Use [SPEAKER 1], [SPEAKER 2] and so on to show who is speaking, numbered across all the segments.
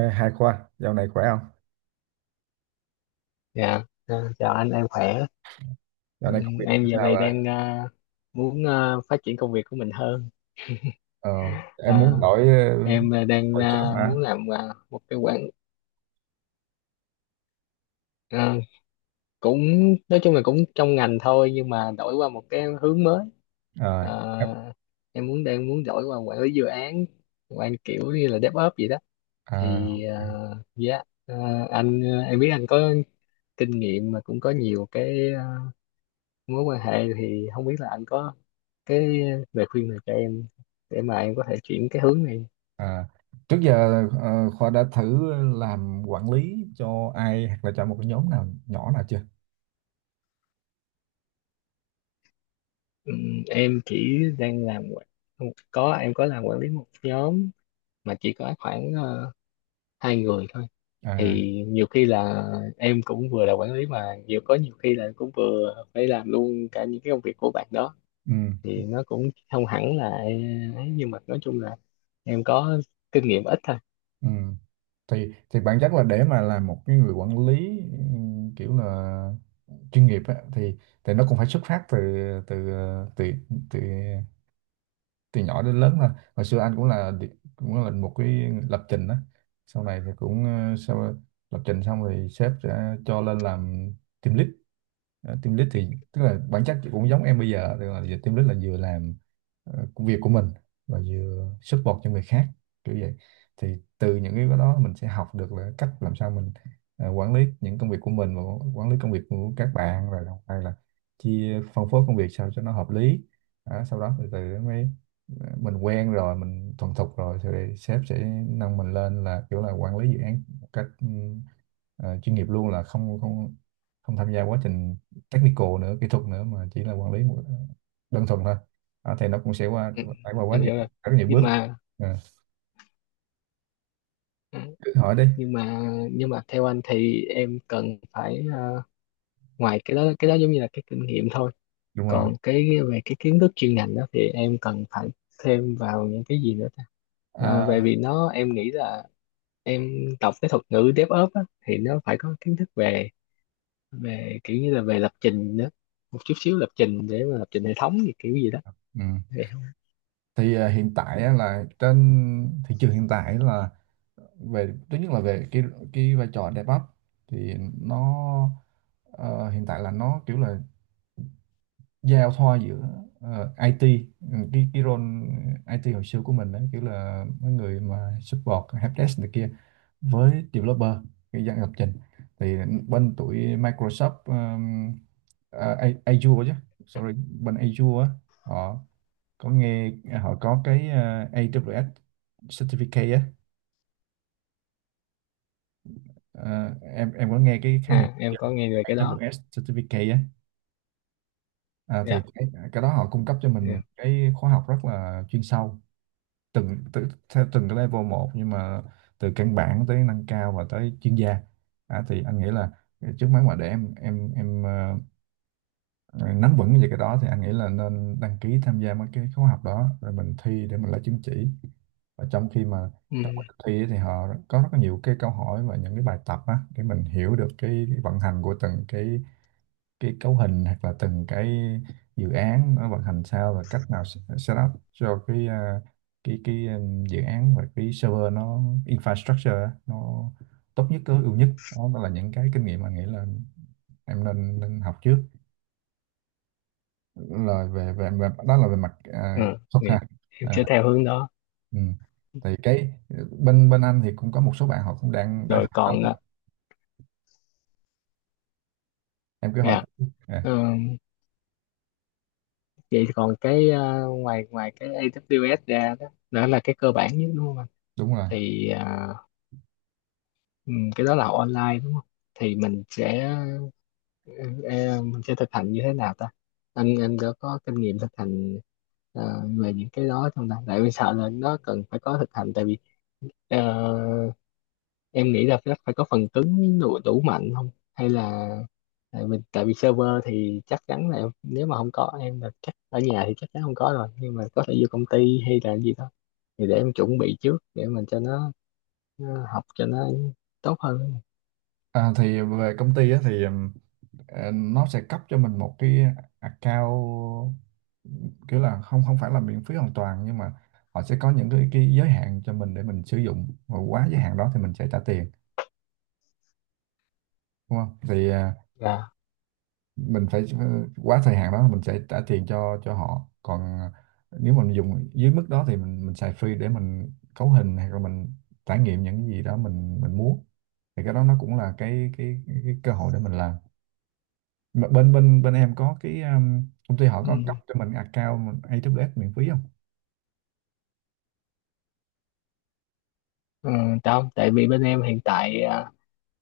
[SPEAKER 1] Ê, Hai Khoa, dạo này khỏe không?
[SPEAKER 2] Dạ, chào anh, em khỏe.
[SPEAKER 1] Dạo
[SPEAKER 2] Ừ,
[SPEAKER 1] này công việc
[SPEAKER 2] Em
[SPEAKER 1] thế
[SPEAKER 2] giờ
[SPEAKER 1] nào
[SPEAKER 2] này
[SPEAKER 1] rồi?
[SPEAKER 2] đang muốn phát triển công việc của mình hơn.
[SPEAKER 1] Ờ, em
[SPEAKER 2] À,
[SPEAKER 1] muốn đổi
[SPEAKER 2] em đang
[SPEAKER 1] đổi job hả?
[SPEAKER 2] muốn làm một cái quản, ờ, cũng nói chung là cũng trong ngành thôi, nhưng mà đổi qua một cái hướng mới.
[SPEAKER 1] Ờ, em-
[SPEAKER 2] Ờ, em đang muốn đổi qua quản lý dự án, quản kiểu như là DevOps gì đó.
[SPEAKER 1] À,
[SPEAKER 2] Thì ờ, dạ, ờ, anh ờ, Em biết anh có kinh nghiệm mà cũng có nhiều cái mối quan hệ, thì không biết là anh có cái lời khuyên này cho em để mà em có thể chuyển cái hướng này.
[SPEAKER 1] à. Trước giờ Khoa đã thử làm quản lý cho ai hoặc là cho một cái nhóm nào nhỏ nào chưa?
[SPEAKER 2] Em chỉ đang làm quản-, không, có em có làm quản lý một nhóm mà chỉ có khoảng hai người thôi.
[SPEAKER 1] À,
[SPEAKER 2] Thì nhiều khi là em cũng vừa là quản lý mà nhiều khi là cũng vừa phải làm luôn cả những cái công việc của bạn đó,
[SPEAKER 1] ừ,
[SPEAKER 2] thì nó cũng không hẳn là ấy, nhưng mà nói chung là em có kinh nghiệm ít thôi.
[SPEAKER 1] ừ. Thì bản chất là để mà làm một cái người quản lý, kiểu là chuyên nghiệp á, thì nó cũng phải xuất phát từ từ ờ, từ từ từ nhỏ đến lớn thôi. Hồi xưa anh cũng là một cái lập trình đó, sau này thì cũng sau lập trình xong thì sếp sẽ cho lên làm team lead. Team lead thì tức là bản chất thì cũng giống em bây giờ, tức là giờ team lead là vừa làm công việc của mình và vừa support cho người khác, kiểu vậy. Thì từ những cái đó mình sẽ học được là cách làm sao mình quản lý những công việc của mình và quản lý công việc của các bạn, rồi đồng thời là chia phân phối công việc sao cho nó hợp lý. Đó, sau đó từ từ mới mình quen rồi, mình thuần thục rồi thì sếp sẽ nâng mình lên là kiểu là quản lý dự án một cách chuyên nghiệp luôn, là không không không tham gia quá trình technical nữa, kỹ thuật nữa, mà chỉ là quản lý một đơn thuần thôi. Thì nó cũng sẽ
[SPEAKER 2] Ừ,
[SPEAKER 1] phải qua quá
[SPEAKER 2] em
[SPEAKER 1] nhiều
[SPEAKER 2] hiểu rồi,
[SPEAKER 1] rất nhiều
[SPEAKER 2] nhưng
[SPEAKER 1] bước.
[SPEAKER 2] mà
[SPEAKER 1] Ờ, cứ hỏi đi.
[SPEAKER 2] nhưng mà nhưng mà theo anh thì em cần phải, ngoài cái đó, giống như là cái kinh nghiệm thôi,
[SPEAKER 1] Đúng rồi.
[SPEAKER 2] còn cái về cái kiến thức chuyên ngành đó thì em cần phải thêm vào những cái gì nữa ta. À, về
[SPEAKER 1] À,
[SPEAKER 2] vì nó em nghĩ là em đọc cái thuật ngữ DevOps á, thì nó phải có kiến thức về, về kiểu như là về lập trình nữa, một chút xíu lập trình để mà lập trình hệ thống gì kiểu gì đó.
[SPEAKER 1] ừ.
[SPEAKER 2] Thì-,
[SPEAKER 1] Thì hiện tại á, là trên thị trường hiện tại là về thứ nhất là về cái vai trò DevOps, thì nó ờ, hiện tại là nó kiểu là giao thoa giữa IT, cái role IT hồi xưa của mình đấy, kiểu là mấy người mà support helpdesk này kia với developer, cái dạng lập trình. Thì bên tụi Microsoft, Azure chứ, sorry, bên Azure á, họ có nghe họ có cái AWS certificate á. Ờ, em có nghe cái khái niệm
[SPEAKER 2] à
[SPEAKER 1] chưa?
[SPEAKER 2] em có nghe về cái đó.
[SPEAKER 1] AWS certificate á. Thì
[SPEAKER 2] Dạ.
[SPEAKER 1] cái đó họ cung cấp cho mình những
[SPEAKER 2] Dạ.
[SPEAKER 1] cái khóa học rất là chuyên sâu, từng từ, theo từng cái level một, nhưng mà từ căn bản tới nâng cao và tới chuyên gia. Thì anh nghĩ là trước mắt mà để em nắm vững về cái đó thì anh nghĩ là nên đăng ký tham gia mấy cái khóa học đó rồi mình thi để mình lấy chứng chỉ. Và trong khi mà
[SPEAKER 2] ừ,
[SPEAKER 1] trong quá trình thi ấy thì họ có rất là nhiều cái câu hỏi và những cái bài tập á để mình hiểu được cái vận hành của từng cái cấu hình, hoặc là từng cái dự án nó vận hành sao và cách nào set up cho cái à, cái cái dự án và cái server, nó infrastructure á, nó tốt nhất, tối ưu nhất. Đó, đó là những cái kinh nghiệm mà nghĩ là em nên nên học trước, là về về, về đó, là về mặt
[SPEAKER 2] ừ.
[SPEAKER 1] thuật,
[SPEAKER 2] Thì
[SPEAKER 1] ha?
[SPEAKER 2] em sẽ
[SPEAKER 1] à,
[SPEAKER 2] theo hướng đó.
[SPEAKER 1] ừ. Thì cái bên bên anh thì cũng có một số bạn họ cũng đang đang
[SPEAKER 2] Rồi
[SPEAKER 1] học.
[SPEAKER 2] còn à,
[SPEAKER 1] Đó, em cứ hỏi.
[SPEAKER 2] dạ.
[SPEAKER 1] à,
[SPEAKER 2] Ừ, vậy còn cái ngoài ngoài cái AWS ra đó, đó là cái cơ bản nhất đúng không anh?
[SPEAKER 1] đúng rồi.
[SPEAKER 2] Thì cái đó là học online đúng không? Thì mình sẽ, ờ, mình sẽ thực hành như thế nào ta? Anh có kinh nghiệm thực hành về những cái đó trong ta, tại vì sợ là nó cần phải có thực hành. Tại vì ờ, em nghĩ là nó phải có phần cứng đủ, đủ mạnh không, hay là tại mình, tại vì server thì chắc chắn là em-, nếu mà không có em là chắc ở nhà thì chắc chắn không có rồi, nhưng mà có thể vô công ty hay là gì đó, thì để em chuẩn bị trước để mình cho nó học cho nó tốt hơn.
[SPEAKER 1] Thì về công ty á, thì nó sẽ cấp cho mình một cái account, kiểu là không không phải là miễn phí hoàn toàn, nhưng mà họ sẽ có những cái giới hạn cho mình để mình sử dụng, và quá giới hạn đó thì mình sẽ trả tiền, đúng không? Thì
[SPEAKER 2] Dạ.
[SPEAKER 1] mình phải quá thời hạn đó mình sẽ trả tiền cho họ, còn nếu mình dùng dưới mức đó thì mình xài free để mình cấu hình hay là mình trải nghiệm những gì đó mình muốn. Thì cái đó nó cũng là cái cơ hội để mình làm. Mà bên bên bên em có cái công ty họ
[SPEAKER 2] Ừ.
[SPEAKER 1] có cấp cho mình account AWS miễn phí không?
[SPEAKER 2] Ừ, không, tại vì bên em hiện tại à,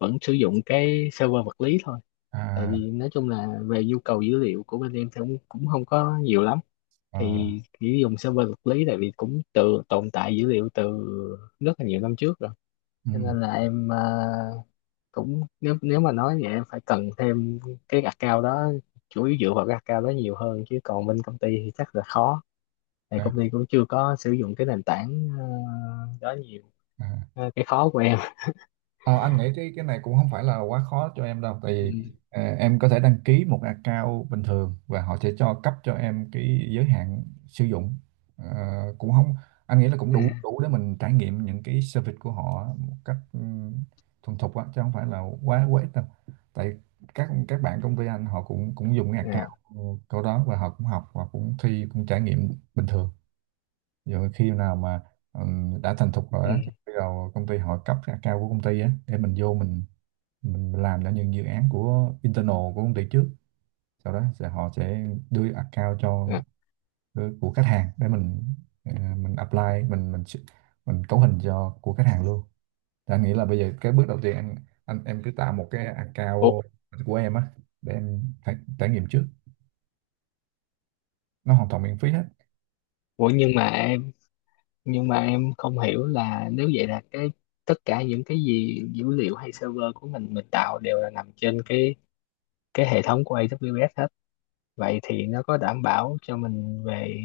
[SPEAKER 2] vẫn sử dụng cái server vật lý thôi. Tại
[SPEAKER 1] À,
[SPEAKER 2] vì nói chung là về nhu cầu dữ liệu của bên em thì cũng cũng không có nhiều lắm,
[SPEAKER 1] ờ,
[SPEAKER 2] thì chỉ dùng server vật lý, tại vì cũng từ tồn tại dữ liệu từ rất là nhiều năm trước rồi.
[SPEAKER 1] ừ,
[SPEAKER 2] Cho nên là em, cũng nếu, nếu mà nói vậy em phải cần thêm cái account đó, chủ yếu dựa vào cái account đó nhiều hơn, chứ còn bên công ty thì chắc là khó. Tại
[SPEAKER 1] à,
[SPEAKER 2] công ty cũng chưa có sử dụng cái nền tảng đó nhiều.
[SPEAKER 1] à.
[SPEAKER 2] Ờ, cái khó của em.
[SPEAKER 1] Ờ, anh nghĩ cái này cũng không phải là quá khó cho em đâu, tại
[SPEAKER 2] Ừ.
[SPEAKER 1] vì em có thể đăng ký một account bình thường và họ sẽ cấp cho em cái giới hạn sử dụng. Ờ, cũng không anh nghĩ là cũng
[SPEAKER 2] À,
[SPEAKER 1] đủ đủ để mình trải nghiệm những cái service của họ một cách thuần thục á, chứ không phải là quá quá ít đâu. Tại các bạn công ty anh họ cũng cũng dùng cái account
[SPEAKER 2] à,
[SPEAKER 1] của đó và họ cũng học và cũng thi, cũng trải nghiệm bình thường. Rồi khi nào mà đã thành thục rồi á thì
[SPEAKER 2] ừ.
[SPEAKER 1] bây giờ công ty họ cấp cái account của công ty á để mình vô, mình làm cho những dự án của internal của công ty trước, sau đó họ sẽ đưa account cho,
[SPEAKER 2] À.
[SPEAKER 1] đưa của khách hàng để mình mình apply, mình mình ch- mình cấu hình cho của khách hàng luôn. Thì anh nghĩ là bây giờ cái bước đầu tiên anh em cứ tạo một cái
[SPEAKER 2] Ủa,
[SPEAKER 1] account của em á để em trải nghiệm trước, nó hoàn toàn miễn phí hết.
[SPEAKER 2] ủa nhưng mà em nhưng mà em không hiểu là nếu vậy là cái, tất cả những cái gì dữ liệu hay server của mình tạo đều là nằm trên cái hệ thống của AWS hết, vậy thì nó có đảm bảo cho mình về,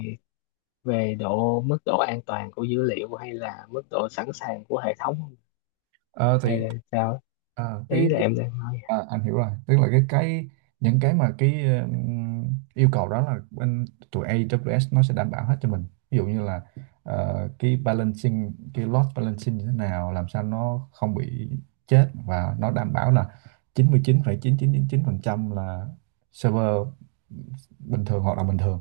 [SPEAKER 2] về độ, mức độ an toàn của dữ liệu hay là mức độ sẵn sàng của hệ thống không?
[SPEAKER 1] Ờ,
[SPEAKER 2] Hay
[SPEAKER 1] thì
[SPEAKER 2] là sao,
[SPEAKER 1] ờ,
[SPEAKER 2] ý
[SPEAKER 1] cái
[SPEAKER 2] là em đang nói.
[SPEAKER 1] À, anh hiểu rồi, tức là cái những cái mà cái yêu cầu đó là bên tụi AWS nó sẽ đảm bảo hết cho mình. Ví dụ như là cái load balancing như thế nào, làm sao nó không bị chết, và nó đảm bảo là chín mươi chín phẩy chín chín chín chín mươi phẩy phần trăm là server bình thường, hoạt động bình thường,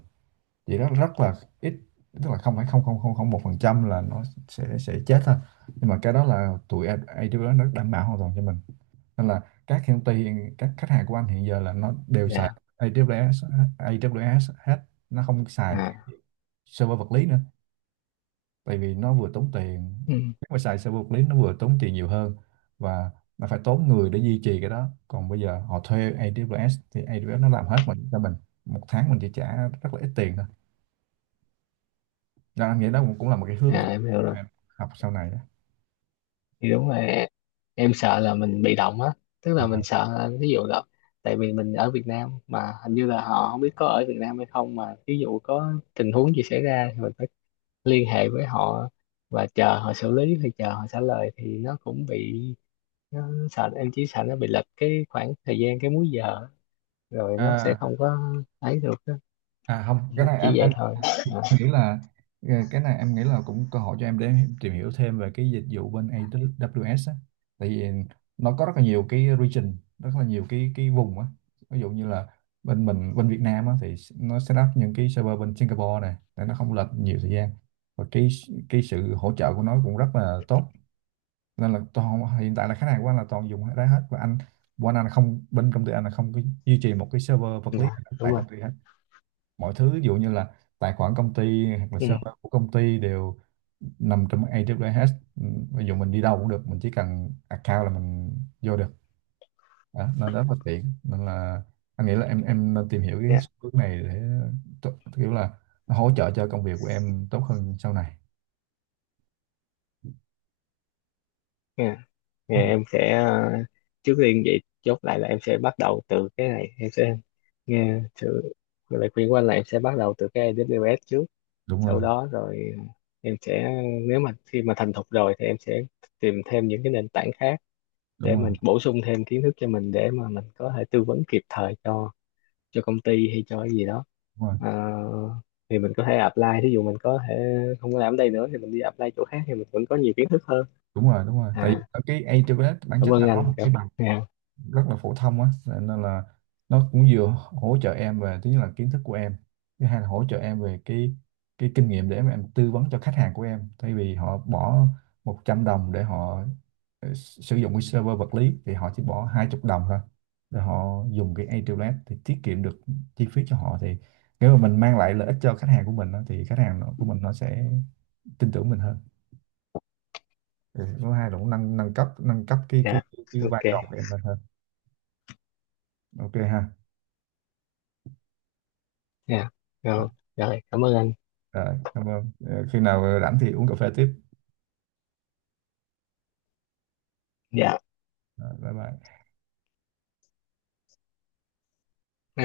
[SPEAKER 1] chỉ rất rất là ít, tức là không phải không không không không 1% là nó sẽ chết thôi. Nhưng mà cái đó là tụi AWS nó đảm bảo hoàn toàn cho mình, nên là các công ty, các khách hàng của anh hiện giờ là nó đều xài
[SPEAKER 2] Dạ.
[SPEAKER 1] AWS AWS hết, nó không xài cái
[SPEAKER 2] À,
[SPEAKER 1] server vật lý nữa, tại vì nó vừa tốn tiền.
[SPEAKER 2] ừ.
[SPEAKER 1] Nếu mà xài server vật lý nó vừa tốn tiền nhiều hơn, và nó phải tốn người để duy trì cái đó, còn bây giờ họ thuê AWS thì AWS nó làm hết mình cho mình, một tháng mình chỉ trả rất là ít tiền thôi. Đó, anh nghĩ đó cũng cũng là một cái hướng cho
[SPEAKER 2] À em hiểu rồi.
[SPEAKER 1] em học sau này đó.
[SPEAKER 2] Thì đúng rồi, em sợ là mình bị động á, tức
[SPEAKER 1] à,
[SPEAKER 2] là mình sợ là ví dụ là, tại vì mình ở Việt Nam mà hình như là họ không biết có ở Việt Nam hay không, mà ví dụ có tình huống gì xảy ra thì mình phải liên hệ với họ và chờ họ xử lý hay chờ họ trả lời, thì nó cũng bị, nó sợ em chỉ sợ nó bị lệch cái khoảng thời gian, cái múi giờ, rồi nó sẽ
[SPEAKER 1] à,
[SPEAKER 2] không có ấy được á.
[SPEAKER 1] À, không, cái này
[SPEAKER 2] Chỉ vậy
[SPEAKER 1] anh
[SPEAKER 2] thôi. À,
[SPEAKER 1] nghĩ là cái này em nghĩ là cũng cơ hội cho em để em tìm hiểu thêm về cái dịch vụ bên AWS á. Tại vì nó có rất là nhiều cái region, rất là nhiều cái vùng á. Ví dụ như là bên mình, bên Việt Nam á, thì nó set up những cái server bên Singapore này để nó không lệch nhiều thời gian. Và cái sự hỗ trợ của nó cũng rất là tốt. Nên là toàn hiện tại là khách hàng của anh là toàn dùng cái đó hết, và anh, anh là không, bên công ty anh là không có duy trì một cái server vật lý
[SPEAKER 2] dạ, đúng
[SPEAKER 1] tại
[SPEAKER 2] rồi.
[SPEAKER 1] công ty hết. Mọi thứ, ví dụ như là tài khoản công ty hoặc là
[SPEAKER 2] Ừ,
[SPEAKER 1] server của công ty, đều nằm trong AWS. Ừ, ví dụ mình đi đâu cũng được, mình chỉ cần account là mình vô được. Đó, nên rất là tiện, nên là anh nghĩ là em nên tìm hiểu cái
[SPEAKER 2] dạ,
[SPEAKER 1] xu hướng này để kiểu là nó hỗ trợ cho công việc của em tốt hơn sau này.
[SPEAKER 2] dạ. Thì
[SPEAKER 1] Ừ,
[SPEAKER 2] em sẽ, trước tiên vậy chốt lại là em sẽ bắt đầu từ cái này. Em sẽ nghe sự lời khuyên của anh là em sẽ bắt đầu từ cái AWS trước,
[SPEAKER 1] đúng
[SPEAKER 2] sau
[SPEAKER 1] rồi,
[SPEAKER 2] đó rồi em sẽ, nếu mà khi mà thành thục rồi thì em sẽ tìm thêm những cái nền tảng khác để
[SPEAKER 1] đúng rồi,
[SPEAKER 2] mình bổ sung thêm kiến thức cho mình, để mà mình có thể tư vấn kịp thời cho công ty hay cho cái gì đó.
[SPEAKER 1] đúng rồi,
[SPEAKER 2] Ờ, thì mình có thể apply, thí dụ mình có thể không có làm ở đây nữa thì mình đi apply chỗ khác, thì mình vẫn có nhiều kiến thức hơn.
[SPEAKER 1] đúng rồi, đúng rồi, tại vì
[SPEAKER 2] À,
[SPEAKER 1] ở cái AWS bản
[SPEAKER 2] cảm
[SPEAKER 1] chất
[SPEAKER 2] ơn
[SPEAKER 1] là nó
[SPEAKER 2] anh.
[SPEAKER 1] một cái bằng
[SPEAKER 2] Dạ.
[SPEAKER 1] rất là phổ thông á, nên nên là nó cũng vừa hỗ trợ em, về thứ nhất là kiến thức của em, thứ hai là hỗ trợ em về cái kinh nghiệm để mà em tư vấn cho khách hàng của em, thay vì họ bỏ 100 đồng để họ sử dụng cái server vật lý thì họ chỉ bỏ 20 đồng thôi để họ dùng cái AWS, thì tiết kiệm được chi phí cho họ. Thì nếu mà mình mang lại lợi ích cho khách hàng của mình á, thì khách hàng nó, của mình nó sẽ tin tưởng mình hơn. Ừ, thứ hai là cũng nâng nâng cấp
[SPEAKER 2] Dạ.
[SPEAKER 1] cái vai
[SPEAKER 2] Ok.
[SPEAKER 1] trò của em lên hơn. OK ha.
[SPEAKER 2] Dạ. Rồi. Rồi, cảm ơn anh.
[SPEAKER 1] Rồi, cảm ơn. Ờ, Khi nào rảnh thì uống cà phê tiếp.
[SPEAKER 2] Dạ.
[SPEAKER 1] Rồi, bye bye.